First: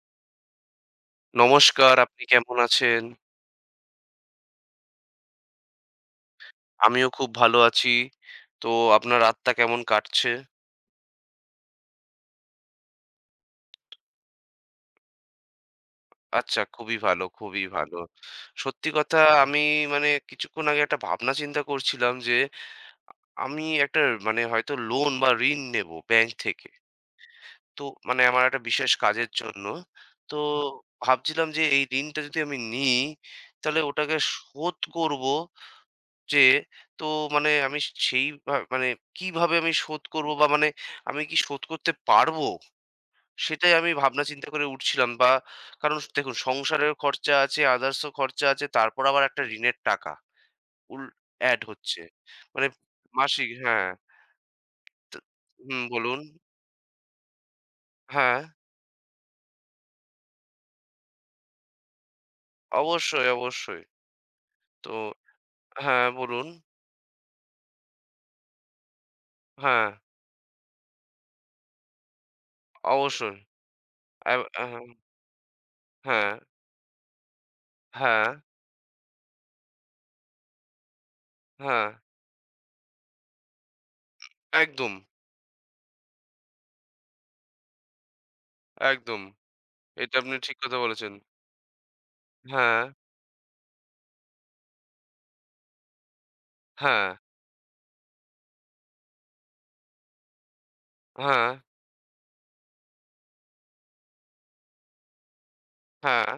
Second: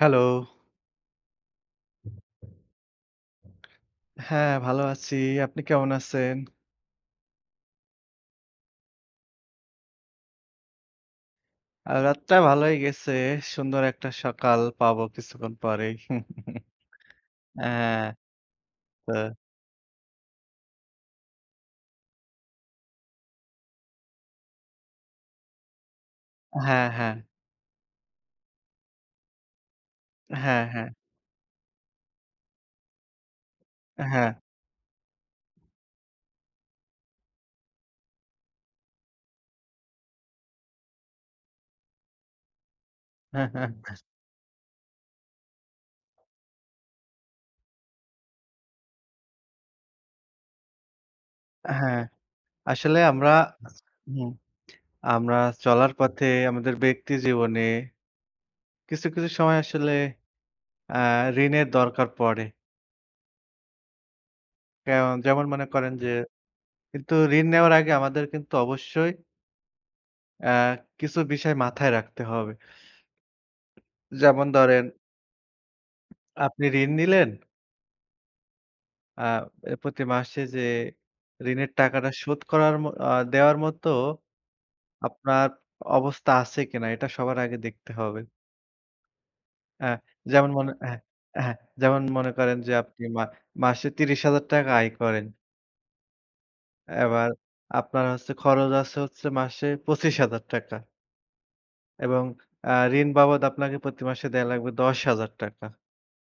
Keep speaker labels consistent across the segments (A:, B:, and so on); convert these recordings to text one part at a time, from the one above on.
A: Hello.
B: নমস্কার, আপনি কেমন আছেন?
A: হ্যাঁ, ভালো আছি। আপনি কেমন আছেন?
B: আমিও খুব ভালো আছি। তো আপনার রাতটা কেমন কাটছে?
A: রাতটা ভালোই গেছে। সুন্দর একটা সকাল পাবো কিছুক্ষণ পরেই।
B: আচ্ছা, খুবই ভালো, খুবই ভালো।
A: হ্যাঁ,
B: সত্যি
A: তো
B: কথা আমি কিছুক্ষণ আগে একটা ভাবনা চিন্তা করছিলাম যে, আমি একটা হয়তো লোন বা ঋণ নেবো ব্যাংক থেকে।
A: হ্যাঁ, হ্যাঁ।
B: তো আমার একটা বিশেষ কাজের জন্য। তো
A: হ্যাঁ, হ্যাঁ।
B: ভাবছিলাম যে এই ঋণটা যদি আমি নিই, তাহলে ওটাকে
A: হ্যাঁ,
B: শোধ করবো যে তো মানে আমি সেই ভা মানে কিভাবে আমি শোধ করব বা আমি কি শোধ করতে পারবো?
A: হ্যাঁ, হ্যাঁ,
B: সেটাই আমি ভাবনা চিন্তা করে উঠছিলাম বা কারণ দেখুন সংসারের খরচা আছে, আদার্সও খরচা আছে, তারপর আবার একটা ঋণের টাকা উল এড হচ্ছে।
A: হ্যাঁ।
B: মানে
A: আসলে
B: মাসিক হ্যাঁ,
A: হুম,
B: তো
A: আমরা
B: হুম,
A: চলার
B: বলুন।
A: পথে আমাদের ব্যক্তি জীবনে
B: হ্যাঁ,
A: কিছু, কিছু সময় আসলে আ ঋণের দরকার পড়ে।
B: অবশ্যই, অবশ্যই। তো
A: কেমন যেমন মনে করেন
B: হ্যাঁ,
A: যে
B: বলুন।
A: কিন্তু ঋণ নেওয়ার আগে আমাদের কিন্তু অবশ্যই
B: হ্যাঁ,
A: আ কিছু বিষয় মাথায় রাখতে হবে।
B: অবশ্যই।
A: যেমন
B: হ্যাঁ,
A: ধরেন
B: হ্যাঁ,
A: আপনি ঋণ নিলেন।
B: হ্যাঁ,
A: আ প্রতি মাসে যে ঋণের
B: হ্যাঁ,
A: টাকাটা শোধ করার ম আ দেওয়ার মতো
B: একদম,
A: আপনার অবস্থা আছে কিনা এটা সবার আগে দেখতে হবে।
B: একদম।
A: হ্যাঁ,
B: এটা আপনি
A: যেমন
B: ঠিক
A: মনে
B: কথা
A: হ্যাঁ,
B: বলেছেন।
A: হ্যাঁ, যেমন মনে করেন যে
B: হ্যাঁ,
A: আপনি মাসে ৳৩০,000 আয় করেন।
B: হ্যাঁ,
A: এবার আপনার হচ্ছে খরচ আছে হচ্ছে মাসে ৳25,000
B: হ্যাঁ,
A: এবং ঋণ বাবদ আপনাকে প্রতি মাসে দেয়া লাগবে ৳10,000
B: হ্যাঁ।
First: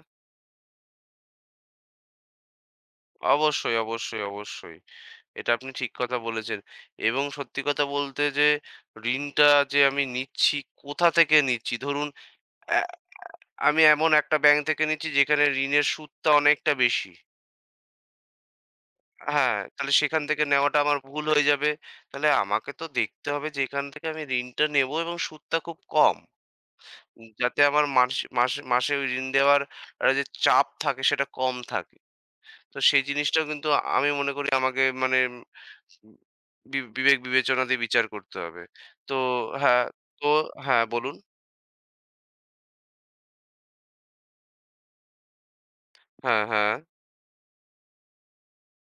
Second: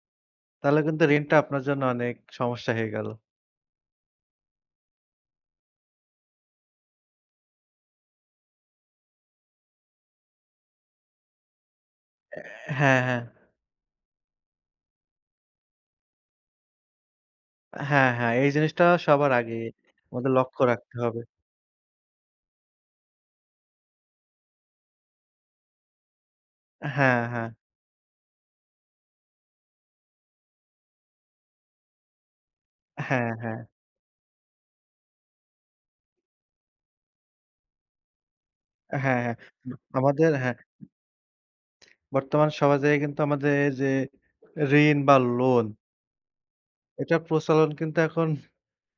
A: তাহলে কিন্তু ঋণটা আপনার জন্য অনেক সমস্যা হয়ে গেল।
B: অবশ্যই, অবশ্যই, অবশ্যই। এটা আপনি ঠিক কথা বলেছেন। এবং সত্যি কথা বলতে যে ঋণটা যে আমি নিচ্ছি, কোথা থেকে নিচ্ছি? ধরুন
A: অ্যা
B: অ্যা
A: হ্যাঁ, হ্যাঁ।
B: আমি এমন একটা ব্যাংক থেকে নিচ্ছি যেখানে ঋণের সুদটা অনেকটা বেশি।
A: হ্যাঁ, হ্যাঁ। এই জিনিসটা সবার আগে
B: হ্যাঁ, তাহলে সেখান
A: আমাদের
B: থেকে
A: লক্ষ্য
B: নেওয়াটা
A: রাখতে
B: আমার
A: হবে।
B: ভুল হয়ে যাবে। তাহলে আমাকে তো দেখতে হবে যে এখান থেকে আমি ঋণটা নেব এবং সুদটা খুব কম।
A: হ্যাঁ, হ্যাঁ।
B: যাতে আমার মাসে মাসে ওই ঋণ দেওয়ার যে চাপ থাকে সেটা কম থাকে। তো সেই
A: হ্যাঁ,
B: জিনিসটাও
A: হ্যাঁ।
B: কিন্তু আমি মনে করি আমাকে মানে উম বি বিবেক বিবেচনা দিয়ে বিচার করতে হবে। তো
A: হ্যাঁ, হ্যাঁ।
B: হ্যাঁ, তো
A: আমাদের হ্যাঁ,
B: হ্যাঁ, বলুন।
A: বর্তমান সমাজে কিন্তু আমাদের এই যে ঋণ বা লোন
B: হ্যাঁ, হ্যাঁ।
A: এটার প্রচলন কিন্তু এখন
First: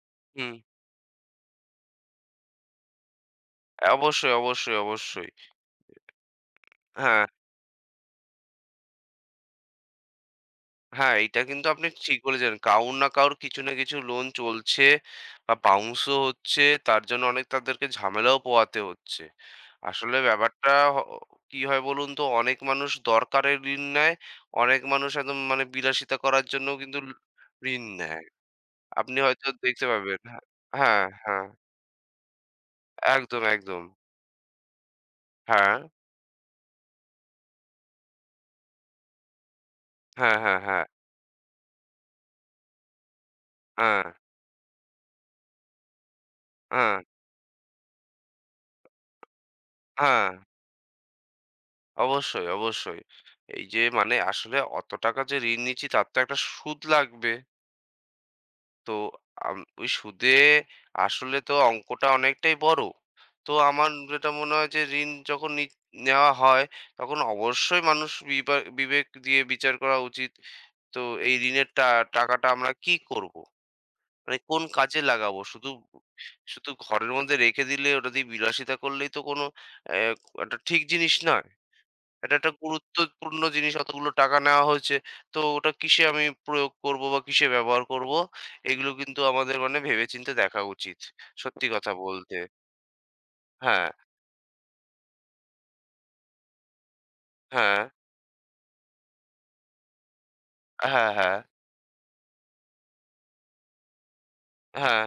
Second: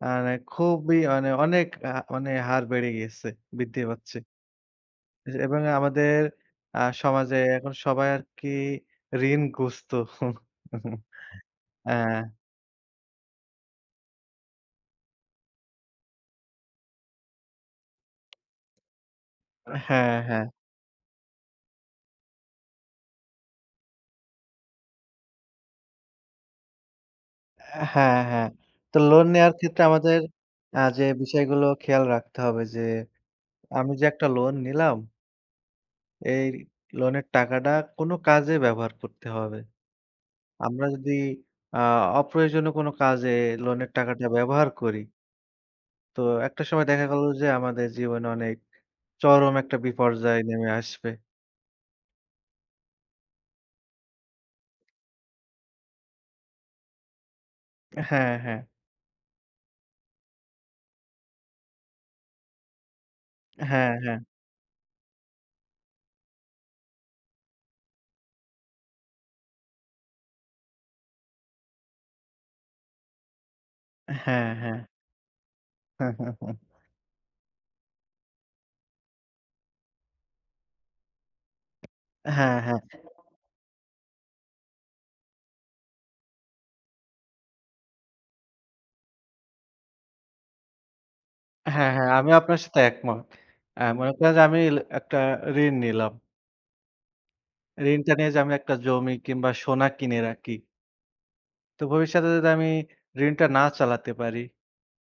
A: মানে
B: হুম।
A: খুবই মানে অনেক মানে হার বেড়ে গিয়েছে, বৃদ্ধি পাচ্ছে।
B: অবশ্যই, অবশ্যই, অবশ্যই।
A: এবং আমাদের
B: হ্যাঁ,
A: সমাজে এখন সবাই আরকি ঋণগ্রস্ত।
B: হ্যাঁ, এইটা কিন্তু আপনি
A: হ্যাঁ,
B: ঠিক বলেছেন। কারুর না কারুর কিছু না কিছু লোন চলছে বা বাউন্স ও হচ্ছে। তার জন্য অনেক তাদেরকে ঝামেলাও পোহাতে হচ্ছে।
A: হ্যাঁ,
B: আসলে
A: হ্যাঁ।
B: ব্যাপারটা হ কি হয় বলুন তো? অনেক মানুষ দরকারে ঋণ নেয়। অনেক মানুষ একদম বিলাসিতা করার জন্যও কিন্তু ঋণ
A: হ্যাঁ,
B: নেয়।
A: হ্যাঁ। তো
B: আপনি
A: লোন
B: হয়তো
A: নেওয়ার ক্ষেত্রে
B: দেখতে
A: আমাদের
B: পাবেন। হ্যাঁ, হ্যাঁ,
A: যে
B: হ্যাঁ,
A: বিষয়গুলো খেয়াল রাখতে হবে যে,
B: একদম, একদম।
A: আমি যে একটা লোন নিলাম,
B: হ্যাঁ,
A: এই লোনের টাকাটা কোনো কাজে ব্যবহার করতে হবে।
B: হ্যাঁ, হ্যাঁ, হ্যাঁ,
A: আমরা যদি আ অপ্রয়োজনীয় কোনো কাজে লোনের
B: হ্যাঁ,
A: টাকাটা ব্যবহার করি, তো একটা সময়
B: হ্যাঁ,
A: দেখা গেল যে আমাদের জীবনে অনেক চরম একটা
B: হ্যাঁ,
A: বিপর্যয় নেমে আসবে।
B: অবশ্যই, অবশ্যই। এই যে আসলে অত টাকা যে ঋণ নিচ্ছি তার তো একটা সুদ লাগবে।
A: হ্যাঁ, হ্যাঁ।
B: তো ওই সুদে আসলে তো অঙ্কটা অনেকটাই বড়। তো আমার
A: হ্যাঁ, হ্যাঁ।
B: যেটা মনে হয় যে ঋণ যখন নেওয়া হয় তখন অবশ্যই মানুষ বিবেক দিয়ে বিচার করা উচিত। তো এই ঋণের টাকাটা আমরা কি করব?
A: হ্যাঁ,
B: কোন
A: হ্যাঁ।
B: কাজে লাগাবো? শুধু শুধু ঘরের মধ্যে রেখে দিলে, ওটা দিয়ে বিলাসিতা করলেই তো কোনো অ্যা একটা ঠিক জিনিস নয়। এটা একটা
A: হ্যাঁ, হ্যাঁ।
B: গুরুত্বপূর্ণ জিনিস। অতগুলো টাকা নেওয়া হয়েছে। তো ওটা কিসে আমি প্রয়োগ করব বা কিসে ব্যবহার করব? এগুলো কিন্তু আমাদের ভেবেচিন্তে দেখা উচিত। সত্যি
A: হ্যাঁ,
B: কথা
A: হ্যাঁ, আমিও
B: বলতে।
A: আপনার সাথে একমত।
B: হ্যাঁ,
A: মনে করেন যে আমি একটা ঋণ নিলাম।
B: হ্যাঁ,
A: ঋণটা নিয়ে যে আমি একটা জমি কিংবা সোনা কিনে রাখি।
B: হ্যাঁ, হ্যাঁ,
A: তো ভবিষ্যতে যদি আমি ঋণটা না চালাতে পারি,
B: হ্যাঁ,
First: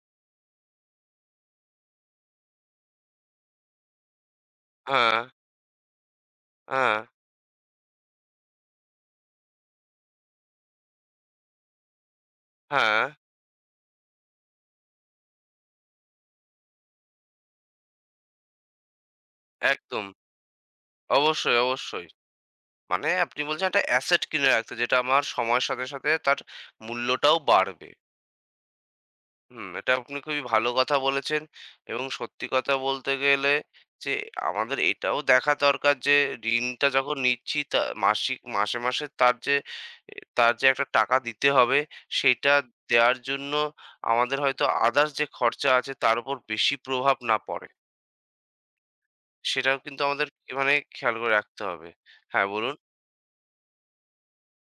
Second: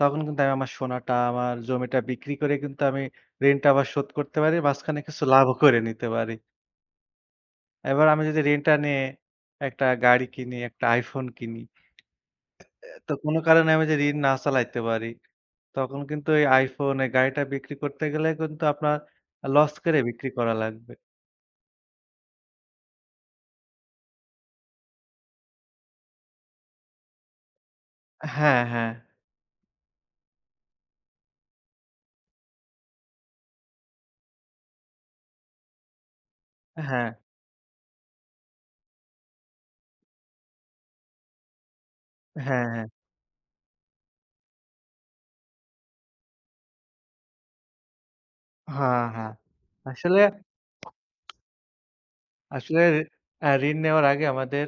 A: তখন কিন্তু আমি আমার সোনাটা, আমার জমিটা বিক্রি করে কিন্তু আমি ঋণটা আবার শোধ করতে পারি। মাঝখানে
B: হ্যাঁ,
A: কিছু লাভও করে নিতে পারি।
B: হ্যাঁ,
A: এবার আমি যদি ঋণটা নিয়ে একটা গাড়ি কিনি, একটা iPhone কিনি,
B: হ্যাঁ,
A: তো কোনো কারণে আমি যদি ঋণ না চালাইতে পারি, তখন কিন্তু এই iPhone, এই গাড়িটা বিক্রি করতে গেলে কিন্তু আপনার লস করে
B: একদম।
A: বিক্রি করা লাগবে।
B: অবশ্যই, অবশ্যই। আপনি বলছেন একটা অ্যাসেট কিনে রাখতে, যেটা আমার সময়ের সাথে, সাথে তার মূল্যটাও বাড়বে।
A: হ্যাঁ, হ্যাঁ,
B: হুম, এটা আপনি খুবই ভালো কথা বলেছেন এবং সত্যি কথা বলতে গেলে যে আমাদের এটাও দেখা দরকার যে ঋণটা
A: হ্যাঁ,
B: যখন নিচ্ছি মাসিক মাসে মাসে তার যে তার যে একটা টাকা দিতে হবে সেটা
A: হ্যাঁ, হ্যাঁ।
B: দেওয়ার জন্য আমাদের হয়তো আদার্স যে খরচা আছে তার উপর বেশি প্রভাব না পড়ে।
A: হ্যাঁ, হ্যাঁ।
B: সেটাও কিন্তু
A: আসলে
B: আমাদের খেয়াল করে রাখতে হবে। হ্যাঁ, বলুন?
A: আসলে ঋণ নেওয়ার আগে আমাদের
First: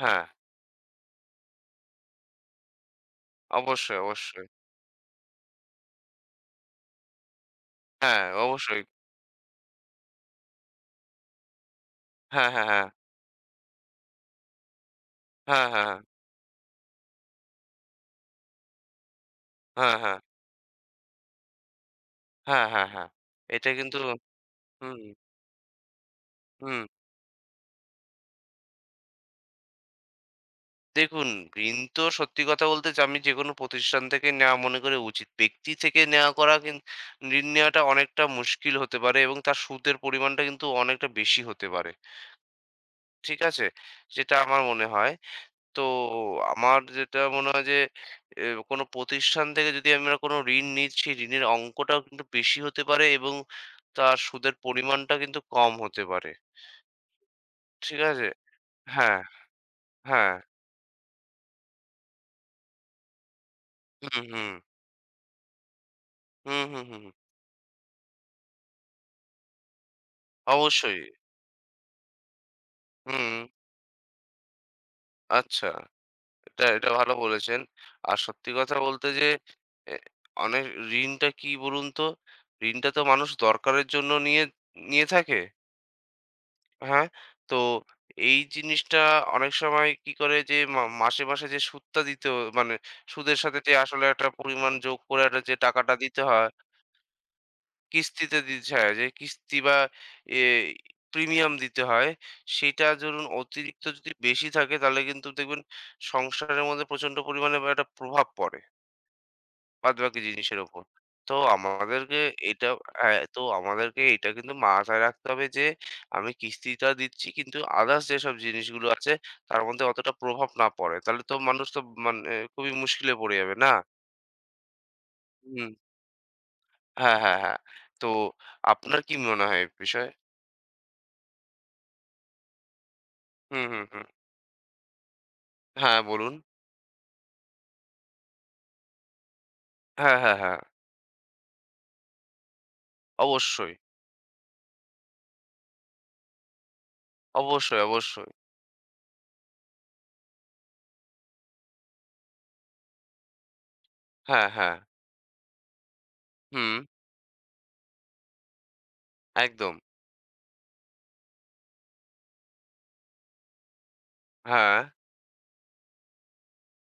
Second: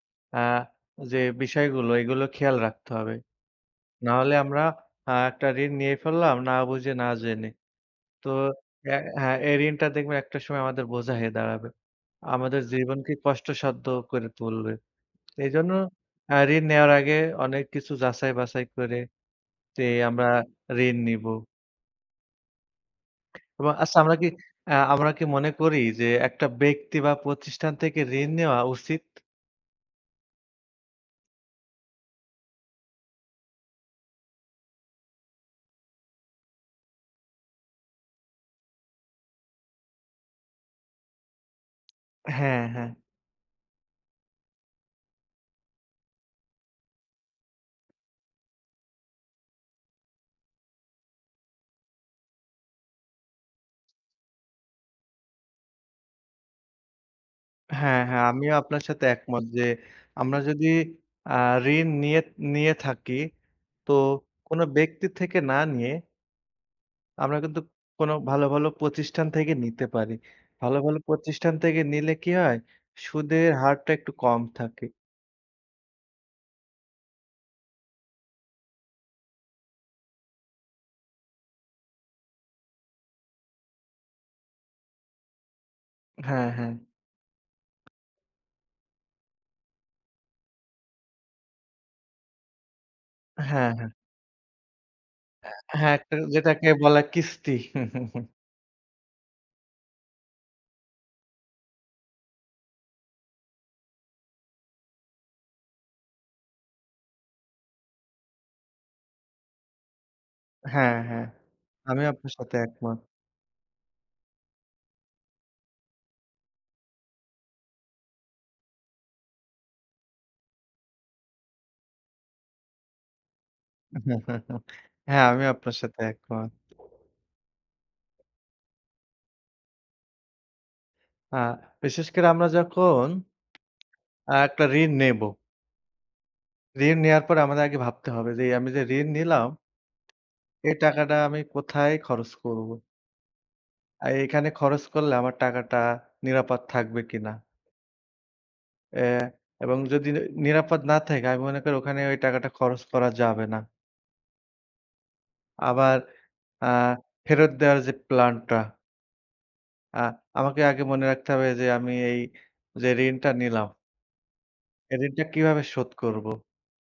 B: হ্যাঁ,
A: আ যে বিষয়গুলো এগুলো খেয়াল রাখতে হবে।
B: অবশ্যই,
A: নাহলে
B: অবশ্যই।
A: আমরা একটা ঋণ নিয়ে ফেললাম না বুঝে না জেনে।
B: হ্যাঁ,
A: তো
B: অবশ্যই।
A: হ্যাঁ, এই ঋণটা দেখবেন একটা সময় আমাদের বোঝা হয়ে দাঁড়াবে।
B: হ্যাঁ,
A: আমাদের
B: হ্যাঁ, হ্যাঁ।
A: জীবনকে কষ্টসাধ্য করে তুলবে।
B: হ্যাঁ,
A: এজন্য
B: হ্যাঁ, হ্যাঁ।
A: ঋণ নেওয়ার আগে অনেক কিছু যাচাই বাছাই করে তে
B: হ্যাঁ, হ্যাঁ।
A: আমরা ঋণ নিব।
B: হ্যাঁ, হ্যাঁ, হ্যাঁ। হ্যাঁ, এটা
A: এবং
B: কিন্তু
A: আচ্ছা
B: হুম।
A: আমরা কি মনে করি যে একটা
B: হুম,
A: ব্যক্তি বা প্রতিষ্ঠান থেকে ঋণ নেওয়া উচিত?
B: দেখুন ঋণ তো সত্যি কথা বলতে যে আমি যেকোনো প্রতিষ্ঠান থেকে নেওয়া মনে করি উচিত। ব্যক্তি থেকে নেওয়া করা কিন ঋণ নেওয়াটা অনেকটা মুশকিল হতে পারে এবং তার সুদের পরিমাণটা কিন্তু অনেকটা বেশি হতে পারে।
A: হ্যাঁ, হ্যাঁ।
B: ঠিক আছে? যেটা আমার মনে হয়। তো আমার যেটা মনে হয় যে এ কোনো প্রতিষ্ঠান থেকে যদি আমরা কোনো ঋণ নিই সেই ঋণের অঙ্কটাও কিন্তু বেশি হতে পারে এবং তার সুদের পরিমাণটা কিন্তু কম হতে পারে। ঠিক
A: হ্যাঁ, হ্যাঁ,
B: আছে?
A: আমিও আপনার সাথে
B: হ্যাঁ,
A: একমত যে
B: হ্যাঁ।
A: আমরা যদি আ ঋণ নিয়ে নিয়ে থাকি তো
B: হুম, হুম।
A: কোনো ব্যক্তির থেকে না নিয়ে
B: হুম, হুম, হুম, হুম।
A: আমরা কিন্তু কোনো ভালো, ভালো প্রতিষ্ঠান থেকে নিতে পারি। ভালো, ভালো
B: অবশ্যই।
A: প্রতিষ্ঠান থেকে নিলে কি হয়?
B: হুম,
A: সুদের হারটা একটু কম থাকে।
B: আচ্ছা। এটা এটা ভালো বলেছেন। আর সত্যি কথা বলতে যে এ অনেক ঋণটা কি বলুন তো? ঋণটা তো মানুষ দরকারের জন্য নিয়ে নিয়ে থাকে।
A: হ্যাঁ, হ্যাঁ।
B: হ্যাঁ? তো এই জিনিসটা অনেক সময় কি করে যে মাসে, মাসে যে সুদটা দিতে হ- মানে সুদের সাথে
A: হ্যাঁ,
B: যে
A: হ্যাঁ।
B: আসলে একটা পরিমাণ যোগ করে একটা যে টাকাটা
A: হ্যাঁ, একটা
B: দিতে হয়
A: যেটাকে বলা কিস্তি।
B: কিস্তিতে দিতে হয় যে কিস্তি বা এ প্রিমিয়াম দিতে হয়। সেটা ধরুন অতিরিক্ত যদি বেশি থাকে তাহলে কিন্তু দেখবেন সংসারের মধ্যে প্রচন্ড পরিমাণে বা একটা প্রভাব পড়ে বাদবাকি জিনিসের উপর।
A: হ্যাঁ, হ্যাঁ।
B: তো
A: আমি
B: আমাদেরকে
A: আপনার সাথে
B: এটা
A: একমত।
B: হ্যাঁ, তো আমাদেরকে এটা কিন্তু মাথায় রাখতে হবে যে আমি কিস্তিটা দিচ্ছি কিন্তু আদার্স যেসব জিনিসগুলো আছে তার মধ্যে অতটা প্রভাব না পড়ে। তাহলে তো মানুষ তো মানে খুবই মুশকিলে পড়ে যাবে, না?
A: হ্যাঁ, আমি
B: হুম।
A: আপনার সাথে একমত।
B: হ্যাঁ, হ্যাঁ, হ্যাঁ। তো আপনার কি মনে হয় এই বিষয়ে?
A: আ বিশেষ করে আমরা যখন
B: হুম, হুম, হুম।
A: একটা ঋণ নেব,
B: হ্যাঁ, বলুন।
A: ঋণ নেয়ার পরে আমাদের আগে ভাবতে হবে যে আমি যে ঋণ নিলাম,
B: হ্যাঁ, হ্যাঁ, হ্যাঁ।
A: এই টাকাটা আমি কোথায় খরচ করব?
B: অবশ্যই,
A: এখানে খরচ করলে আমার টাকাটা নিরাপদ থাকবে কিনা?
B: অবশ্যই, অবশ্যই।
A: এ এবং যদি নিরাপদ না থাকে আমি মনে করি ওখানে ওই টাকাটা খরচ করা যাবে না।
B: হ্যাঁ, হ্যাঁ।
A: আবার
B: হুম,
A: আ ফেরত দেওয়ার যে প্ল্যানটা
B: একদম।
A: আ আমাকে আগে মনে রাখতে হবে যে আমি এই যে ঋণটা নিলাম,
B: হ্যাঁ,
A: এই ঋণটা কিভাবে শোধ করব?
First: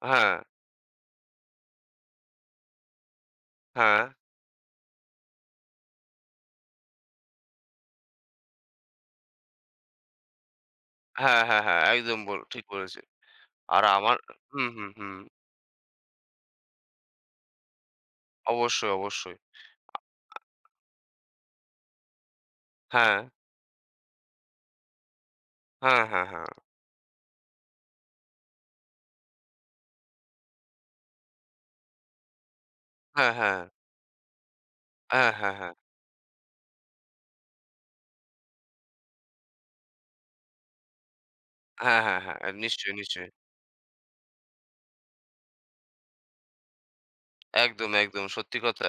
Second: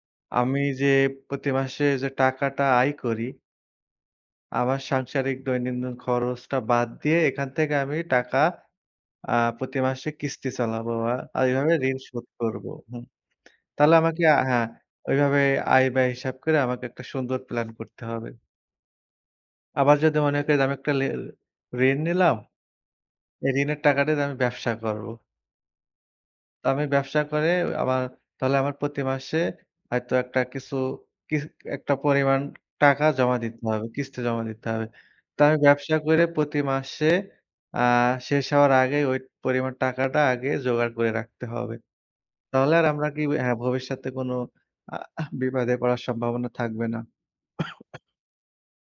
B: হ্যাঁ,
A: আমি যে প্রতি মাসে যে টাকাটা আয় করি,
B: হ্যাঁ,
A: আমার সাংসারিক দৈনন্দিন খরচটা বাদ দিয়ে এখান থেকে আমি টাকা প্রতি মাসে কিস্তি চালাবো
B: হ্যাঁ,
A: আর
B: হ্যাঁ,
A: এভাবে
B: হ্যাঁ।
A: ঋণ
B: একদম
A: শোধ
B: বল ঠিক
A: করব। হুম।
B: বলেছেন। আর
A: তাহলে
B: আমার
A: আমাকে হ্যাঁ,
B: হুম, হুম, হুম।
A: ওইভাবে আয়-ব্যয় হিসাব করে আমাকে একটা সুন্দর প্ল্যান করতে হবে।
B: অবশ্যই, অবশ্যই।
A: আবার যদি মনে করি যে আমি একটা ঋণ নিলাম,
B: হ্যাঁ,
A: এই ঋণের টাকাটা দিয়ে আমি ব্যবসা করব।
B: হ্যাঁ, হ্যাঁ, হ্যাঁ।
A: তো আমি ব্যবসা করে আমার তাহলে আমার প্রতি মাসে হয়তো একটা কিছু কিস একটা পরিমাণ টাকা
B: হ্যাঁ,
A: জমা
B: হ্যাঁ।
A: দিতে হবে, কিস্তি জমা দিতে হবে।
B: হ্যাঁ,
A: তো
B: হ্যাঁ,
A: আমি
B: হ্যাঁ।
A: ব্যবসা করে প্রতি মাসে আ শেষ হওয়ার আগে ওই পরিমাণ টাকাটা আগে জোগাড় করে রাখতে হবে।
B: হ্যাঁ, হ্যাঁ, হ্যাঁ। হ্যাঁ,
A: তাহলে আর
B: নিশ্চয়ই,
A: আমরা কি
B: নিশ্চয়ই।
A: হ্যাঁ, ভবিষ্যতে কোনো বিবাদে পড়ার সম্ভাবনা থাকবে না।
B: একদম, একদম। সত্যি কথা।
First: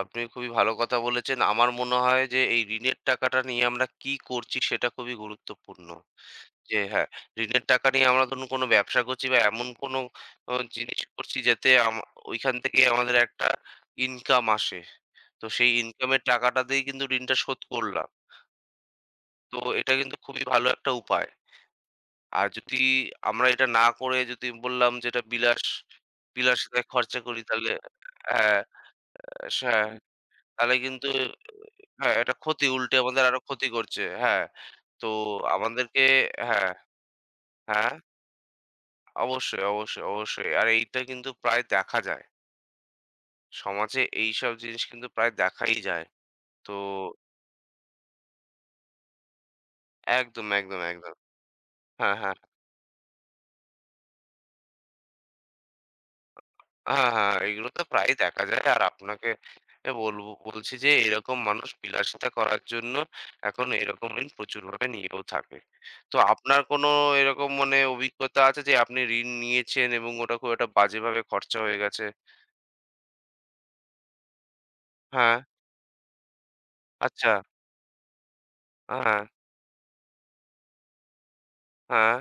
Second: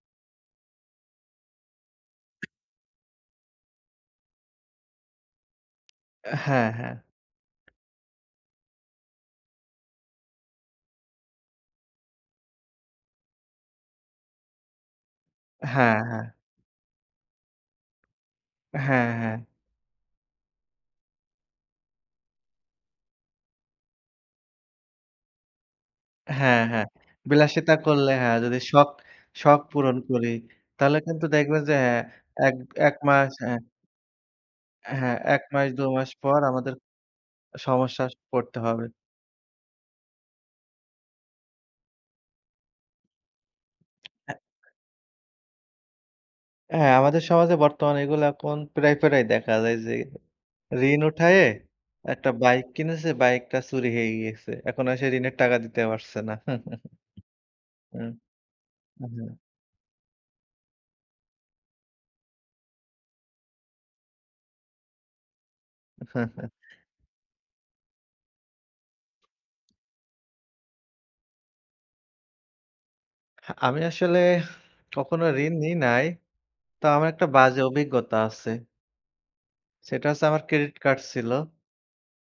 B: আপনি খুবই ভালো কথা বলেছেন। আমার মনে হয় যে এই ঋণের টাকাটা নিয়ে আমরা কি করছি সেটা খুবই গুরুত্বপূর্ণ।
A: হ্যাঁ,
B: যে
A: হ্যাঁ।
B: হ্যাঁ, ঋণের টাকা নিয়ে আমরা ধরুন কোনো ব্যবসা করছি বা এমন কোনো জিনিস করছি যাতে ওইখান থেকে আমাদের একটা ইনকাম আসে। তো সেই
A: হ্যাঁ,
B: ইনকামের
A: হ্যাঁ।
B: টাকাটা দিয়েই কিন্তু ঋণটা শোধ করলাম।
A: হ্যাঁ, হ্যাঁ।
B: তো এটা কিন্তু খুবই ভালো একটা উপায়। আর যদি আমরা এটা না করে যদি বললাম যে এটা
A: হ্যাঁ,
B: বিলাসিতায়
A: হ্যাঁ।
B: খরচা করি তাহলে
A: বিলাসিতা করলে হ্যাঁ, যদি
B: হ্যাঁ,
A: শখ
B: হ্যাঁ,
A: পূরণ করি,
B: তাহলে
A: তাহলে
B: কিন্তু
A: কিন্তু দেখবেন যে হ্যাঁ,
B: হ্যাঁ, এটা
A: এক
B: ক্ষতি
A: ১
B: উল্টে আমাদের
A: মাস
B: আরো
A: হ্যাঁ,
B: ক্ষতি করছে। হ্যাঁ, তো
A: হ্যাঁ, ১ মাস ২
B: আমাদেরকে
A: মাস পর
B: হ্যাঁ,
A: আমাদের
B: হ্যাঁ?
A: সমস্যা পড়তে হবে।
B: অবশ্যই, অবশ্যই, অবশ্যই। আর এইটা কিন্তু প্রায় দেখা যায়। সমাজে
A: অ্যা
B: এইসব জিনিস কিন্তু প্রায় দেখাই যায়। তো
A: হ্যাঁ, আমাদের সমাজে বর্তমানে এগুলা এখন প্রায়, প্রায় দেখা যায় যে
B: একদম, একদম,
A: ঋণ
B: একদম।
A: উঠায়ে
B: হ্যাঁ,
A: একটা
B: হ্যাঁ।
A: বাইক কিনেছে, বাইকটা চুরি হয়ে গিয়েছে। এখন আর সে ঋণের টাকা দিতে পারছে না।
B: হ্যাঁ, হ্যাঁ, এগুলো তো
A: হুম,
B: প্রায়ই দেখা যায়। আর আপনাকে
A: হুম।
B: বলব বলছি যে এরকম মানুষ বিলাসিতা করার জন্য এখন এরকম ঋণ প্রচুরভাবে নিয়েও থাকে। তো আপনার কোনো এরকম অভিজ্ঞতা আছে যে আপনি ঋণ নিয়েছেন এবং ওটা খুব একটা বাজেভাবে খরচা হয়ে গেছে?
A: আমি আসলে কখনো
B: হ্যাঁ,
A: ঋণ নিই নাই। তো আমার একটা
B: আচ্ছা।
A: বাজে অভিজ্ঞতা আছে।
B: হ্যাঁ, হ্যাঁ।
A: সেটা হচ্ছে আমার ক্রেডিট কার্ড ছিল।
B: হ্যাঁ,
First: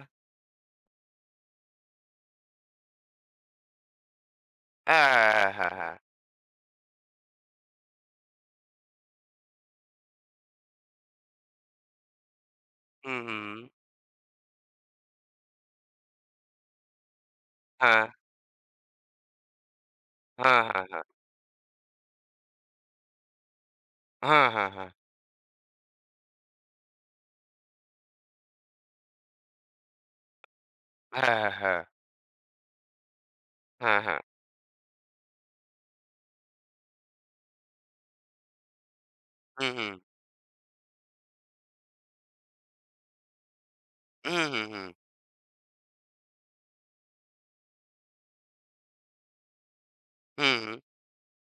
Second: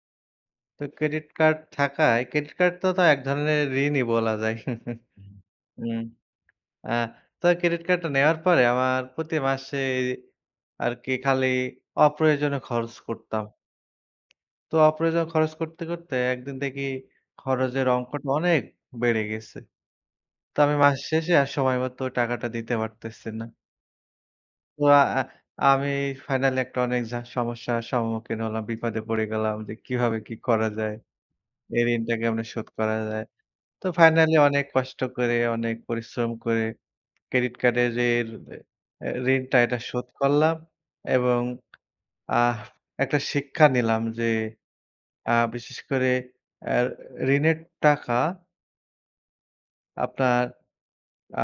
A: তো ক্রেডিট কার্ড থাকায় ক্রেডিট কার্ড তো এক ধরনের ঋণই বলা যায়।
B: হ্যাঁ, হ্যাঁ, হ্যাঁ, হ্যাঁ।
A: হুম। আ তো ক্রেডিট কার্ডটা নেওয়ার পরে আমার প্রতি মাসে আরকি খালি অপ্রয়োজনীয় খরচ
B: হুম, হুম,
A: করতাম।
B: হুম।
A: তো অপ্রয়োজনীয় খরচ করতে, করতে একদিন দেখি খরচের
B: হ্যাঁ।
A: অঙ্কটা অনেক বেড়ে গেছে। তো
B: হ্যাঁ,
A: আমি
B: হ্যাঁ,
A: মাস
B: হ্যাঁ।
A: শেষে আর সময় মতো টাকাটা দিতে পারতেছি না।
B: হ্যাঁ, হ্যাঁ,
A: তো
B: হ্যাঁ।
A: আ আ আমি ফাইনালি একটা অনেক সমস্যার সম্মুখীন হলাম। বিপদে পড়ে গেলাম যে কিভাবে কি করা যায়? এই ঋণটা কেমনে শোধ করা যায়। তো
B: হ্যাঁ, হ্যাঁ।
A: ফাইনালি অনেক কষ্ট করে, অনেক পরিশ্রম করে ক্রেডিট কার্ডের যে ঋণটা
B: হু,
A: এটা
B: হু।
A: শোধ করলাম এবং আহ একটা শিক্ষা নিলাম যে
B: হু, হু, হু।
A: বিশেষ করে অ্যা ঋণের টাকা আপনার
B: হু, হু।
A: আ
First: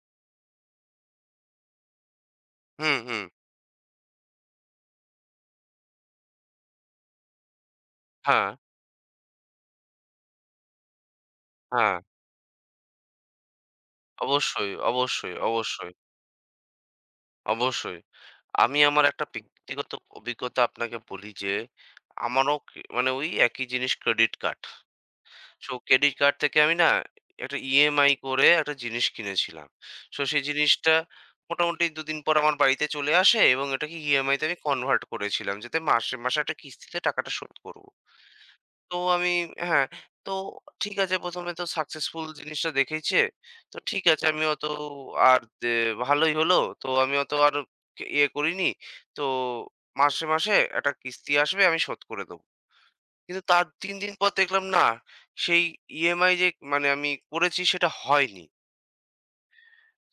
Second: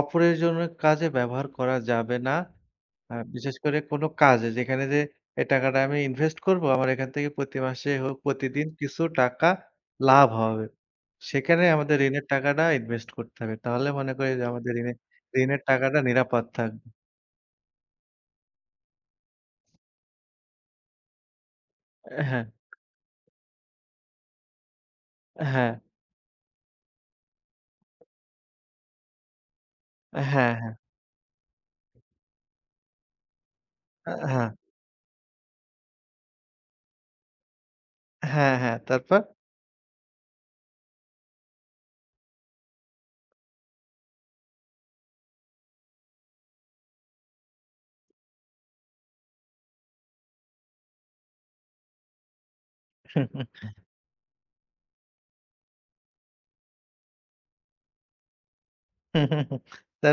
A: অপ্রয়োজনীয় কাজে ব্যবহার করা যাবে না।
B: হু, হু।
A: বিশেষ করে কোনো কাজে যেখানে যে টাকাটা আমি ইনভেস্ট করবো, আমার এখান থেকে প্রতি মাসে হোক
B: হ্যাঁ,
A: প্রতিদিন কিছু টাকা লাভ হবে। সেখানে
B: হ্যাঁ।
A: আমাদের ঋণের টাকাটা ইনভেস্ট করতে হবে। তাহলে মনে করি যে
B: অবশ্যই,
A: আমাদের
B: অবশ্যই,
A: ঋণের
B: অবশ্যই,
A: টাকাটা নিরাপদ থাকবে।
B: অবশ্যই। আমি আমার একটা ব্যক্তিগত অভিজ্ঞতা আপনাকে বলি যে,
A: হ্যাঁ,
B: আমারও ক মানে ওই একই জিনিস ক্রেডিট কার্ড। সো
A: হ্যাঁ,
B: ক্রেডিট কার্ড থেকে আমি না একটা ইএমআই করে একটা জিনিস কিনেছিলাম। সো সেই
A: হ্যাঁ, হ্যাঁ,
B: জিনিসটা মোটামুটি ২ দিন পর আমার বাড়িতে চলে আসে এবং এটাকে ইএমআই তে
A: হ্যাঁ,
B: আমি কনভার্ট করেছিলাম। যাতে মাসে, মাসে একটা কিস্তিতে টাকাটা শোধ করব।
A: হ্যাঁ, হ্যাঁ,
B: তো
A: তারপর?
B: আমি হ্যাঁ, তো ঠিক আছে ১ম এ তো সাকসেসফুল জিনিসটা দেখেইছে। তো ঠিক আছে আমি অত আর দে ভালোই হলো। তো আমি অত আর কে ইয়ে করিনি। তো মাসে, মাসে একটা কিস্তি আসবে আমি শোধ করে দেব। কিন্তু তার ৩ দিন পর দেখলাম না সেই ইএমআই যে আমি করেছি সেটা হয়নি।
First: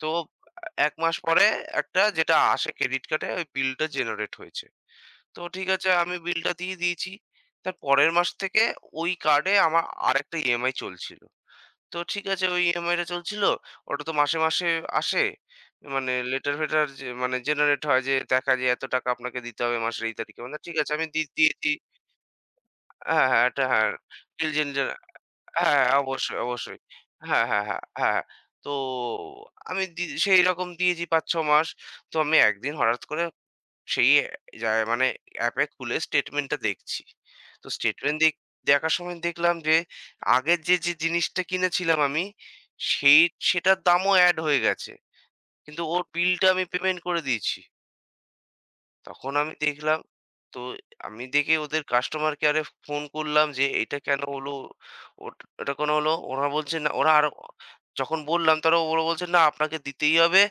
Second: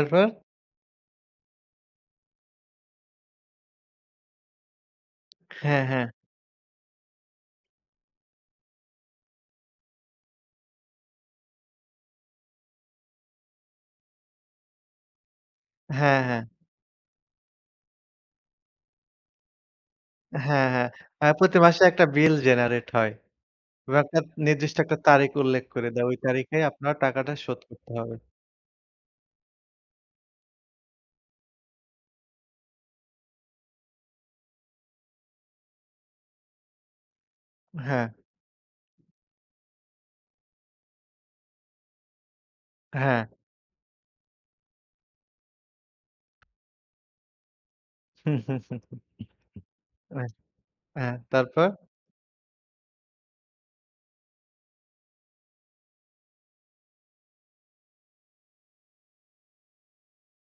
B: তো ১ মাস পরে একটা যেটা আসে ক্রেডিট কার্ডে ওই বিলটা জেনারেট হয়েছে। তো ঠিক
A: হ্যাঁ,
B: আছে
A: হ্যাঁ,
B: আমি বিলটা দিয়ে দিয়েছি। তার পরের মাস থেকে ওই কার্ডে আমার আরেকটা ইএমআই চলছিল। তো ঠিক আছে ওই ইএমআইটা চলছিল। ওটা তো মাসে, মাসে আসে।
A: হ্যাঁ, হ্যাঁ,
B: লেটার ফেটার যে জেনারেট হয় যে দেখা যায় এত টাকা আপনাকে দিতে হবে মাসের এই তারিখে।
A: হ্যাঁ,
B: ঠিক
A: হ্যাঁ।
B: আছে আমি
A: প্রতি
B: দিয়েছি।
A: মাসে একটা বিল জেনারেট হয়।
B: হ্যাঁ, হ্যাঁ, এটা হ্যাঁ।
A: এবং একটা
B: বিল
A: নির্দিষ্ট
B: জেনারে
A: একটা তারিখ উল্লেখ
B: হ্যাঁ,
A: করে
B: হ্যাঁ,
A: দেয়। ওই
B: অবশ্যই,
A: তারিখে
B: অবশ্যই।
A: আপনার টাকাটা
B: হ্যাঁ,
A: শোধ
B: হ্যাঁ, হ্যাঁ, হ্যাঁ।
A: করতে হবে।
B: হ্যাঁ। তো আমি সেইরকম দিয়েছি ৫-৬ মাস। তো আমি একদিন হঠাৎ করে সেই যা মানে অ্যাপে খুলে স্টেটমেন্টটা দেখছি। তো
A: হ্যাঁ,
B: স্টেটমেন্ট দেখ দেখার সময় দেখলাম যে আগের যে জিনিসটা কিনেছিলাম আমি সেই
A: হ্যাঁ।
B: সেটার দামও এড হয়ে গেছে। কিন্তু ওর বিলটা আমি পেমেন্ট করে দিয়েছি। তখন আমি দেখলাম
A: অ্যা
B: তো
A: হ্যাঁ,
B: আমি দেখে
A: তারপর?
B: ওদের কাস্টমার কেয়ারে ফোন করলাম যে এটা কেন হলো? ওট এটা কেন হলো? ওরা বলছে না ওরা আরো যখন বললাম ওরা বলছে, "না আপনাকে দিতেই হবে।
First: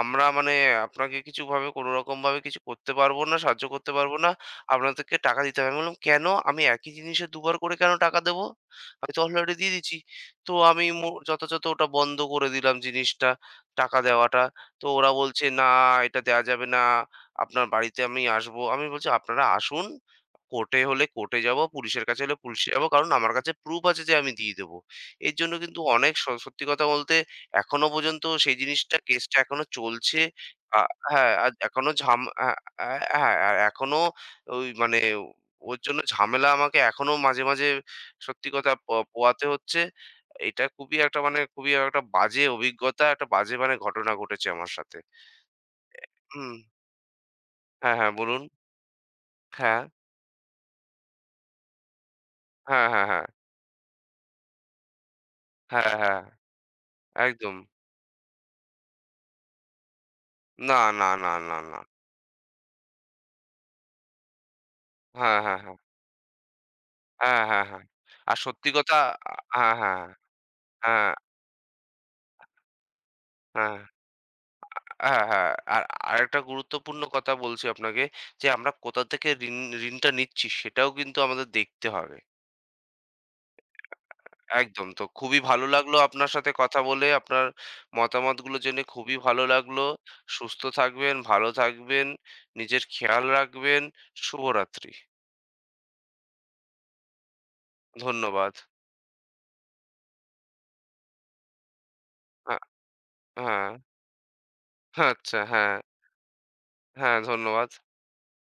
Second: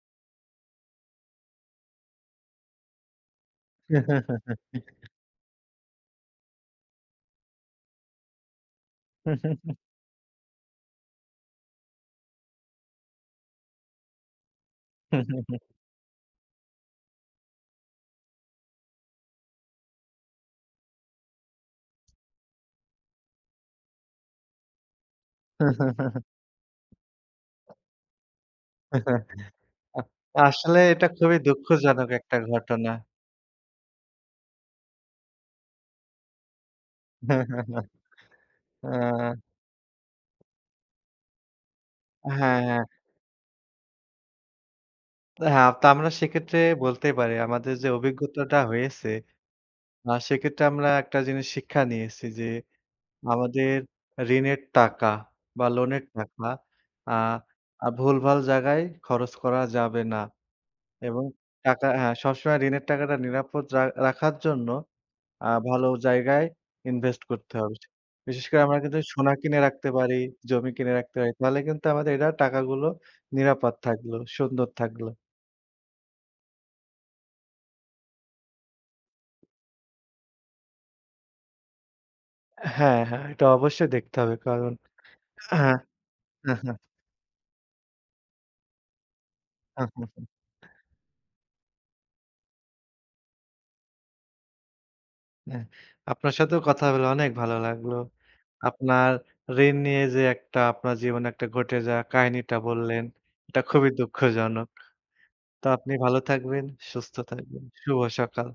B: আমরা আপনাকে কিছুভাবে কোনোরকমভাবে কিছু করতে পারবো না, সাহায্য করতে পারবো না। আপনাদেরকে টাকা দিতে হবে।" আমি বললাম, "কেন? আমি একই জিনিসে দুবার করে কেন টাকা দেবো? আমি তো অলরেডি দিয়ে দিচ্ছি।" তো আমি যথাযথ ওটা বন্ধ করে দিলাম জিনিসটা, টাকা দেওয়াটা। তো ওরা বলছে, "না, এটা দেয়া যাবে না।" আপনার বাড়িতে আমি আসবো। আমি বলছি, "আপনারা আসুন। কোর্টে হলে কোর্টে যাবো, পুলিশের কাছে হলে পুলিশে যাবো। কারণ আমার কাছে প্রুফ আছে যে আমি দিয়ে দেবো।" এর জন্য কিন্তু অনেক সত্যি কথা বলতে এখনো পর্যন্ত সেই জিনিসটা কেসটা এখনো চলছে। আ
A: আসলে এটা
B: হ্যাঁ,
A: খুবই
B: আর এখনো
A: দুঃখজনক
B: ঝাম
A: একটা
B: আ আ
A: ঘটনা।
B: হ্যাঁ, আর এখনো ওই ওর জন্য ঝামেলা আমাকে এখনো মাঝে, মাঝে সত্যি কথা
A: আ
B: পোহাতে হচ্ছে। এটা খুবই একটা খুবই একটা বাজে
A: হ্যাঁ, হ্যাঁ।
B: অভিজ্ঞতা, একটা বাজে ঘটনা ঘটেছে আমার সাথে।
A: হ্যাঁ, তো আমরা
B: হুম।
A: সেক্ষেত্রে বলতেই পারি আমাদের যে
B: হ্যাঁ, হ্যাঁ বলুন।
A: অভিজ্ঞতাটা হয়েছে,
B: হ্যাঁ।
A: সেক্ষেত্রে আমরা একটা জিনিস শিক্ষা নিয়েছি যে
B: হ্যাঁ, হ্যাঁ, হ্যাঁ।
A: আমাদের ঋণের টাকা বা
B: হ্যাঁ,
A: লোনের
B: হ্যাঁ।
A: টাকা আ
B: একদম।
A: আ ভুলভাল জায়গায় খরচ করা যাবে না
B: না, না,
A: এবং
B: না, না, না।
A: হ্যাঁ, সবসময় ঋণের টাকাটা নিরাপদ রাখার জন্য
B: হ্যাঁ, হ্যাঁ, হ্যাঁ।
A: ভালো জায়গায় ইনভেস্ট
B: হ্যাঁ,
A: করতে
B: হ্যাঁ,
A: হবে।
B: হ্যাঁ। আর
A: বিশেষ করে
B: সত্যি
A: আমরা
B: কথা
A: কিন্তু
B: আ
A: সোনা কিনে
B: হ্যাঁ,
A: রাখতে
B: হ্যাঁ,
A: পারি, জমি কিনে
B: হ্যাঁ, হ্যাঁ,
A: রাখতে পারি। তাহলে কিন্তু আমাদের এটা টাকাগুলো নিরাপদ
B: হ্যাঁ,
A: থাকলো, সুন্দর থাকলো।
B: হ্যাঁ। হ্যাঁ, আর আরেকটা গুরুত্বপূর্ণ কথা বলছি আপনাকে যে আমরা কোথা থেকে ঋণটা নিচ্ছি সেটাও কিন্তু আমাদের দেখতে হবে।
A: হ্যাঁ, হ্যাঁ, এটা অবশ্যই দেখতে হবে কারণ
B: একদম। তো খুবই ভালো
A: হ্যাঁ,
B: লাগলো আপনার সাথে
A: হ্যাঁ, হ্যাঁ,
B: কথা বলে। আপনার মতামতগুলো জেনে খুবই ভালো লাগলো।
A: হ্যাঁ, হ্যাঁ,
B: সুস্থ থাকবেন, ভালো থাকবেন, নিজের খেয়াল রাখবেন। শুভরাত্রি।
A: হ্যাঁ। আপনার সাথেও কথা বলে অনেক ভালো লাগলো।
B: ধন্যবাদ।
A: আপনার ঋণ নিয়ে যে একটা আপনার জীবনে একটা ঘটে যাওয়া
B: আ
A: কাহিনীটা বললেন, এটা
B: হ্যাঁ।
A: খুবই দুঃখজনক।
B: আচ্ছা,
A: তো
B: হ্যাঁ,
A: আপনি ভালো থাকবেন, সুস্থ
B: হ্যাঁ,
A: থাকবেন।
B: ধন্যবাদ।
A: শুভ সকাল।